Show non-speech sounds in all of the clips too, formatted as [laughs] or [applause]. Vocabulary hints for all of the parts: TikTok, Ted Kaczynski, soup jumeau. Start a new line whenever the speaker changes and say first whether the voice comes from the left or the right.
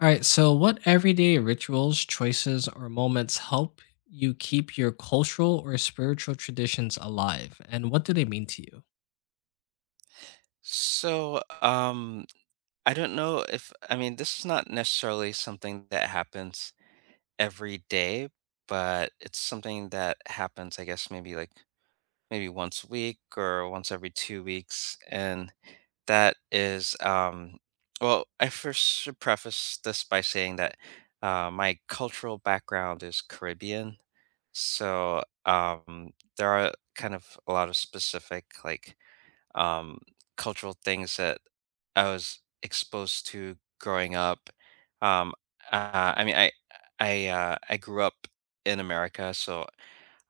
left: All right. So, what everyday rituals, choices, or moments help you keep your cultural or spiritual traditions alive? And what do they mean to you?
right: So, um, I don't know if, I mean, this is not necessarily something that happens every day, but it's something that happens, I guess, maybe once a week or once every 2 weeks. And that is, well, I first should preface this by saying that my cultural background is Caribbean. So, um, there are kind of a lot of specific, like, um, cultural things that I was exposed to growing up. Um, uh, I mean, I I grew up in America, so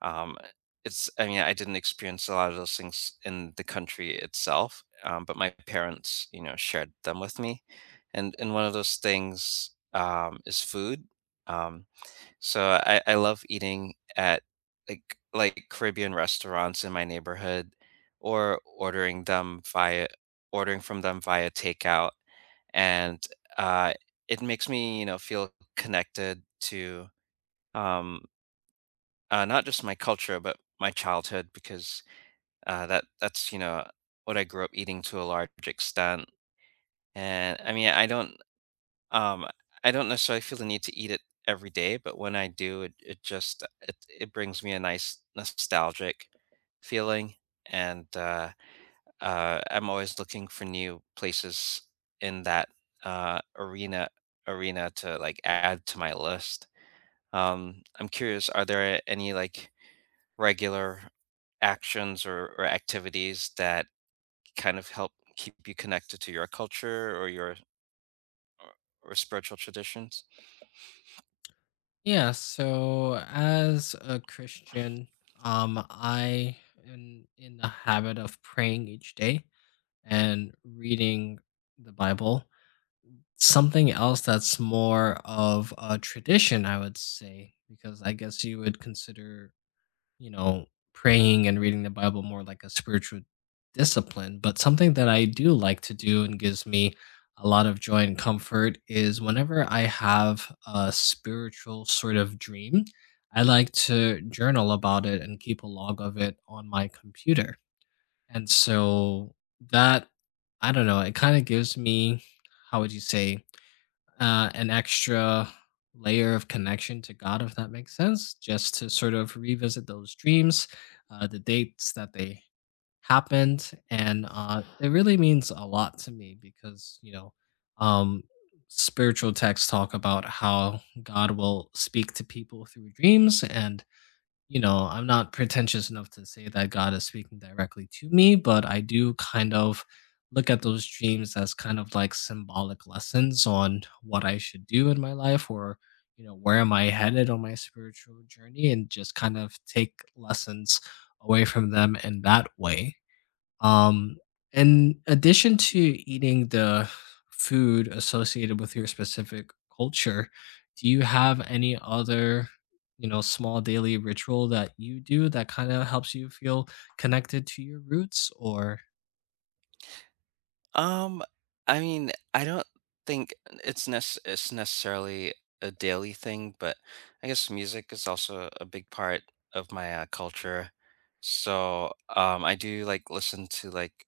right: um, I didn't experience a lot of those things in the country itself, but my parents, you know, shared them with me, and one of those things is food. Um, so I love eating at like like Caribbean restaurants in my neighborhood or ordering from them via takeout, and uh it makes me, you know, feel connected to um not just my culture but my childhood because you know, what I grew up eating to a large extent. And I mean, um, I don't necessarily feel the need to eat it every day, but when I do, it brings me a nice nostalgic feeling, and I'm always looking for new places in that uh, arena arena to like add to my list. I'm curious, are there any like regular actions or activities that kind of help keep you connected to your culture or your or spiritual traditions?
left: Yeah. So, as a Christian, I am in the habit of praying each day and reading the Bible. Something else that's more of a tradition, I would say, because I guess you would consider, you know, praying and reading the Bible more like a spiritual discipline. But something that I do like to do and gives me a lot of joy and comfort is whenever I have a spiritual sort of dream, I like to journal about it and keep a log of it on my computer. And so that, I don't know, it kind of gives me, how would you say, an extra layer of connection to God, if that makes sense, just to sort of revisit those dreams, the dates that they happened. And it really means a lot to me because, you know, um, spiritual texts talk about how God will speak to people through dreams. And you know, I'm not pretentious enough to say that God is speaking directly to me, but I do kind of look at those dreams as kind of like symbolic lessons on what I should do in my life or, you know, where am I headed on my spiritual journey, and just kind of take lessons away from them in that way. Um, in addition to eating the food associated with your specific culture, do you have any other, you know, small daily ritual that you do that kind of helps you feel connected to your roots or
right: Um, I mean, I don't think it's necessarily a daily thing, but I guess music is also a big part of my culture. So, I do like listen to like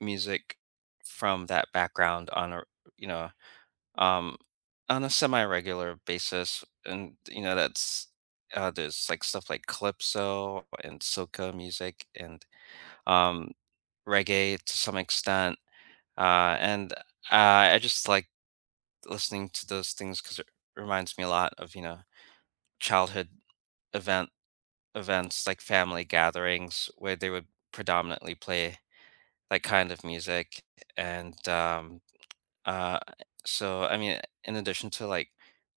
right: music from that background on a you know um on a semi-regular basis, and you know that's there's like stuff like calypso and soca music and um reggae to some extent, and I just like listening to those things because it reminds me a lot of, you know, childhood event events like family gatherings where they would predominantly play that kind of music. And um, uh, I mean, in addition to like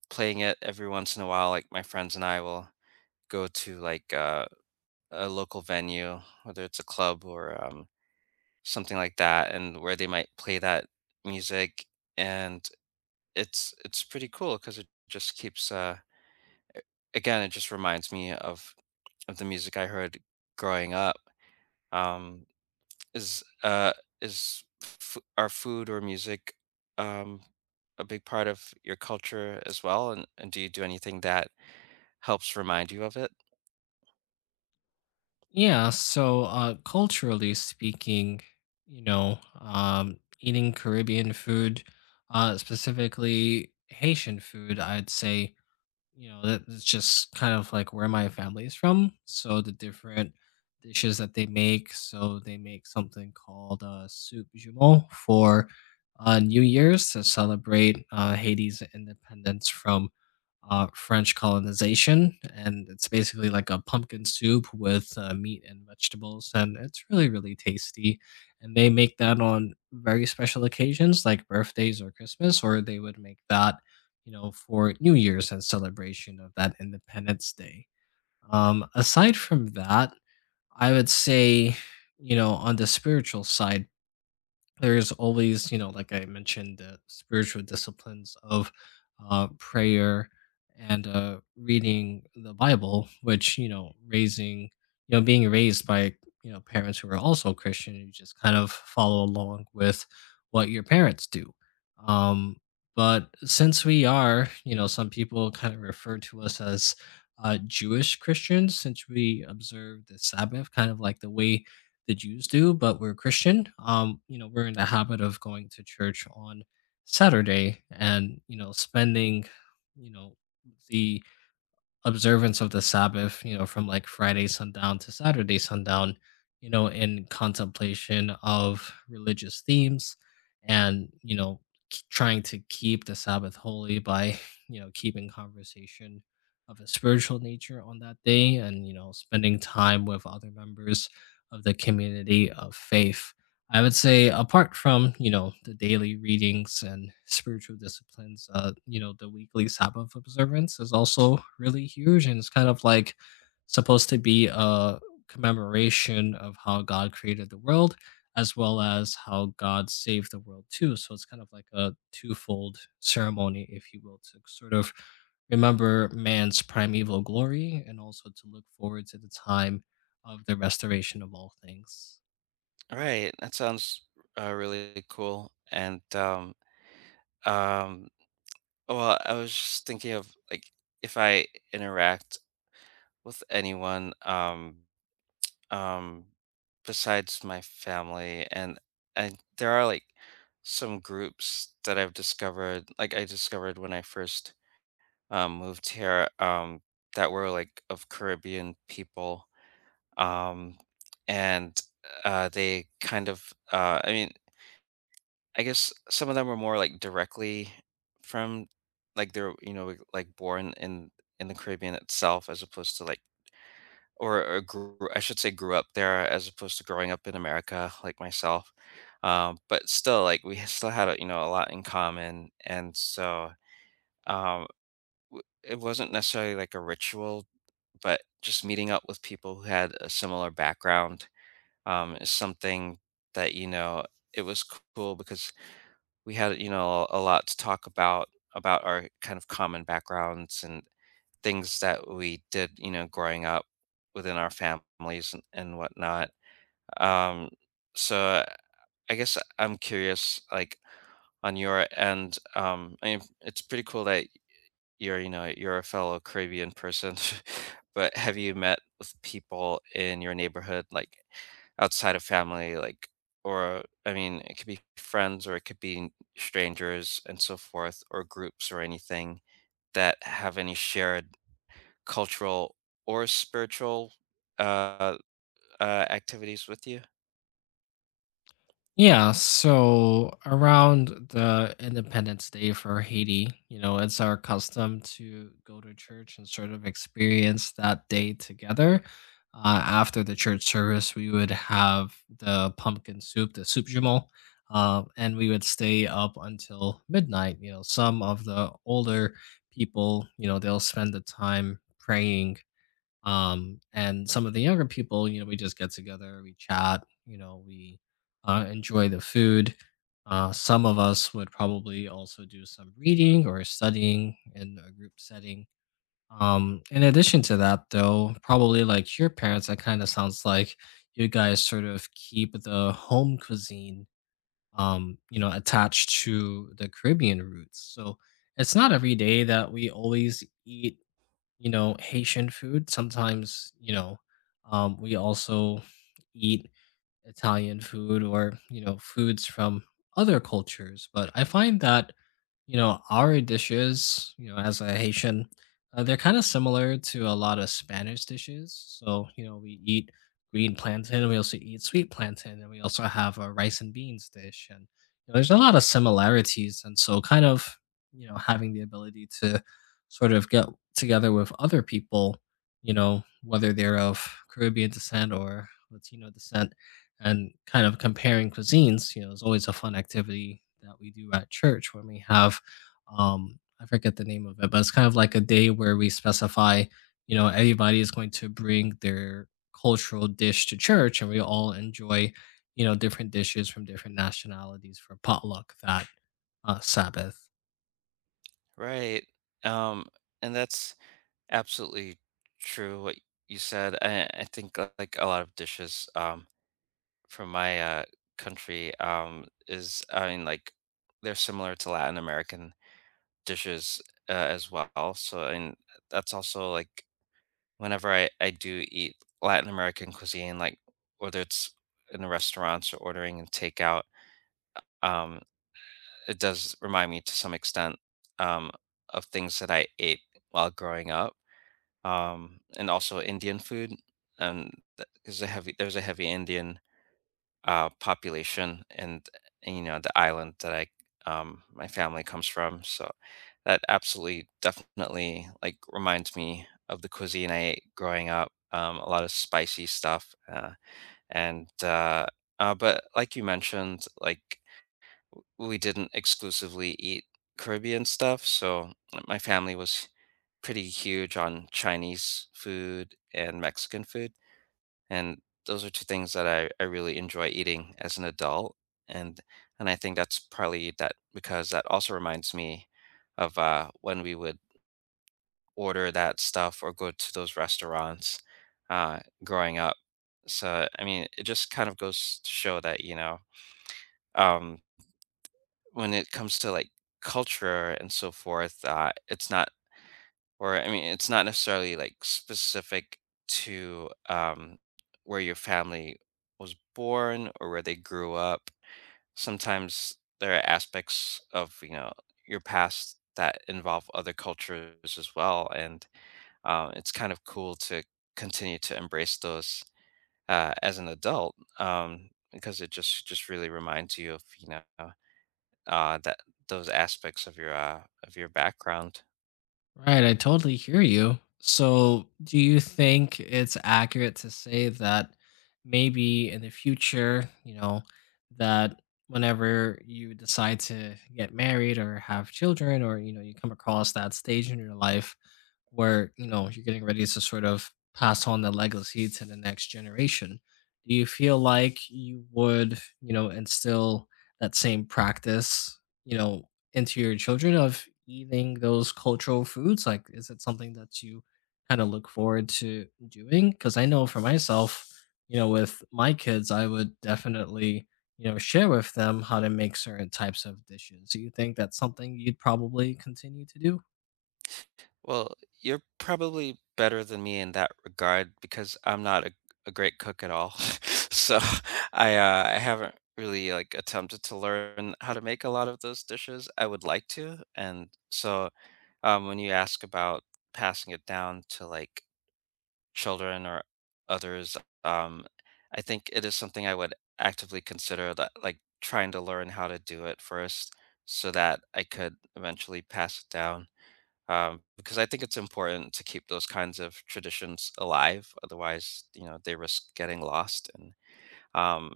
right: playing it every once in a while, like my friends and I will go to like a local venue, whether it's a club or something like that, and where they might play that music. And it's pretty cool because it just keeps again it just reminds me of the music I heard growing up um is uh is f- are food or music um a big part of your culture as well, and do you do anything that helps remind you of it?
left: yeah, so culturally speaking, you know, eating Caribbean food, specifically Haitian food, I'd say. You know, that it's just kind of like where my family is from. So the different dishes that they make. So they make something called soup jumeau for New Year's to celebrate Haiti's independence from French colonization. And it's basically like a pumpkin soup with meat and vegetables. And it's really, really tasty. And they make that on very special occasions like birthdays or Christmas, or they would make that, you know, for New Year's and celebration of that Independence Day. Aside from that, I would say, you know, on the spiritual side, there's always, you know, like I mentioned, the spiritual disciplines of prayer and reading the Bible. Which, you know, raising, you know, being raised by, you know, parents who are also Christian, you just kind of follow along with what your parents do. um but since we are, you know, some people kind of refer to us as Jewish Christians, since we observe the Sabbath kind of like the way the Jews do, but we're Christian. You know, we're in the habit of going to church on Saturday and, you know, spending, you know, the observance of the Sabbath, you know, from like Friday sundown to Saturday sundown, you know, in contemplation of religious themes and, you know, trying to keep the Sabbath holy by, [laughs] you know, keeping conversation of a spiritual nature on that day and, you know, spending time with other members of the community of faith. I would say apart from, you know, the daily readings and spiritual disciplines, you know, the weekly Sabbath observance is also really huge, and it's kind of like supposed to be a commemoration of how God created the world as well as how God saved the world too. So it's kind of like a twofold ceremony, if you will, to sort of remember man's primeval glory and also to look forward to the time of the restoration of all things.
right: Right, that sounds really cool. and um Well, I was just thinking of like if I interact with anyone um besides my family, and there are like some groups that I've discovered, like I discovered when I first moved here, that were like of Caribbean people, um and they kind of I mean I guess some of them were more like directly from, like they're you know like born in the Caribbean itself as opposed to like or grew, I should say grew up there as opposed to growing up in America like myself. But still like we [laughs] still had a, you know, a lot in common. And so, um, it wasn't necessarily like a ritual, but just meeting up with people who had a similar background, is something that, you know, it was cool because we had, you know, a lot to talk about our kind of common backgrounds and things that we did, you know, growing up within our families and whatnot. Um, so I guess I'm curious, like on your end. Um, I mean, it's pretty cool that you're, you know, you're a fellow Caribbean person, [laughs] but have you met with people in your neighborhood, like outside of family, like, or I mean, it could be friends or it could be strangers and so forth, or groups or anything that have any shared cultural or spiritual uh, uh, activities with you?
left: Yeah, so around the Independence Day for Haiti, you know, it's our custom to go to church and sort of experience that day together. After the church service, we would have the pumpkin soup, the soup jumeau, and we would stay up until midnight. You know, some of the older people, you know, they'll spend the time praying, and some of the younger people, you know, we just get together, we chat, you know, we enjoy the food. Some of us would probably also do some reading or studying in a group setting. In addition to that, though, probably like your parents, that kind of sounds like you guys sort of keep the home cuisine, you know, attached to the Caribbean roots. So it's not every day that we always eat, you know, Haitian food. Sometimes, you know, we also eat Italian food or, you know, foods from other cultures. But I find that, you know, our dishes, you know, as a Haitian, they're kind of similar to a lot of Spanish dishes. So, you know, we eat green plantain and we also eat sweet plantain and we also have a rice and beans dish. And you know, there's a lot of similarities. And so, kind of, you know, having the ability to sort of get together with other people, you know, whether they're of Caribbean descent or Latino descent, and kind of comparing cuisines, you know, is always a fun activity that we do at church when we have, I forget the name of it, but it's kind of like a day where we specify, you know, everybody is going to bring their cultural dish to church and we all enjoy, you know, different dishes from different nationalities for potluck that Sabbath.
right: Right. Um, and that's absolutely true. What you said, I think like a lot of dishes. From my country is I mean like they're similar to Latin American dishes as well. So and that's also like whenever I do eat Latin American cuisine, like whether it's in the restaurants or ordering and takeout, um it does remind me to some extent um of things that I ate while growing up. And also Indian food, and there's a heavy Indian population, and you know the island that I my family comes from. So that absolutely definitely like reminds me of the cuisine I ate growing up. A lot of spicy stuff, and but like you mentioned, like we didn't exclusively eat Caribbean stuff. So my family was pretty huge on Chinese food and Mexican food, and those are two things that I really enjoy eating as an adult. and and I think that's probably that because that also reminds me of when we would order that stuff or go to those restaurants growing up. So I mean it just kind of goes to show that, you know, um, when it comes to like culture and so forth, it's not Or I mean, it's not necessarily like specific to where your family was born or where they grew up. Sometimes there are aspects of, you know, your past that involve other cultures as well, and it's kind of cool to continue to embrace those as an adult, because it just really reminds you of, you know, that those aspects of your background.
left: Right, I totally hear you. So, do you think it's accurate to say that maybe in the future, you know, that whenever you decide to get married or have children, or, you know, you come across that stage in your life, where you know you're getting ready to sort of pass on the legacy to the next generation, do you feel like you would, you know, instill that same practice, you know, into your children of eating those cultural foods? Like, is it something that you kind of look forward to doing? Because I know for myself, you know, with my kids I would definitely, you know, share with them how to make certain types of dishes. Do you think that's something you'd probably continue to do?
right: Well, you're probably better than me in that regard because I'm not a great cook at all. [laughs] So I haven't really like attempted to learn how to make a lot of those dishes. I would like to, and so when you ask about passing it down to like children or others, um, I think it is something I would actively consider, that like trying to learn how to do it first so that I could eventually pass it down, because I think it's important to keep those kinds of traditions alive. Otherwise, you know, they risk getting lost. And um,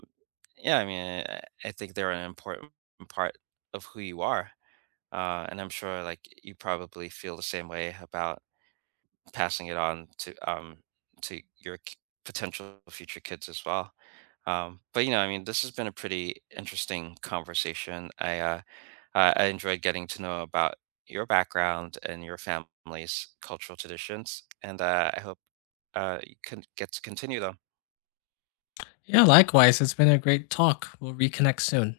right: yeah, I mean, I think they're an important part of who you are. And I'm sure, like, you probably feel the same way about passing it on to your potential future kids as well. But you know, I mean, this has been a pretty interesting conversation. I enjoyed getting to know about your background and your family's cultural traditions, and I hope you can get to continue them.
left: Yeah, likewise. It's been a great talk. We'll reconnect soon.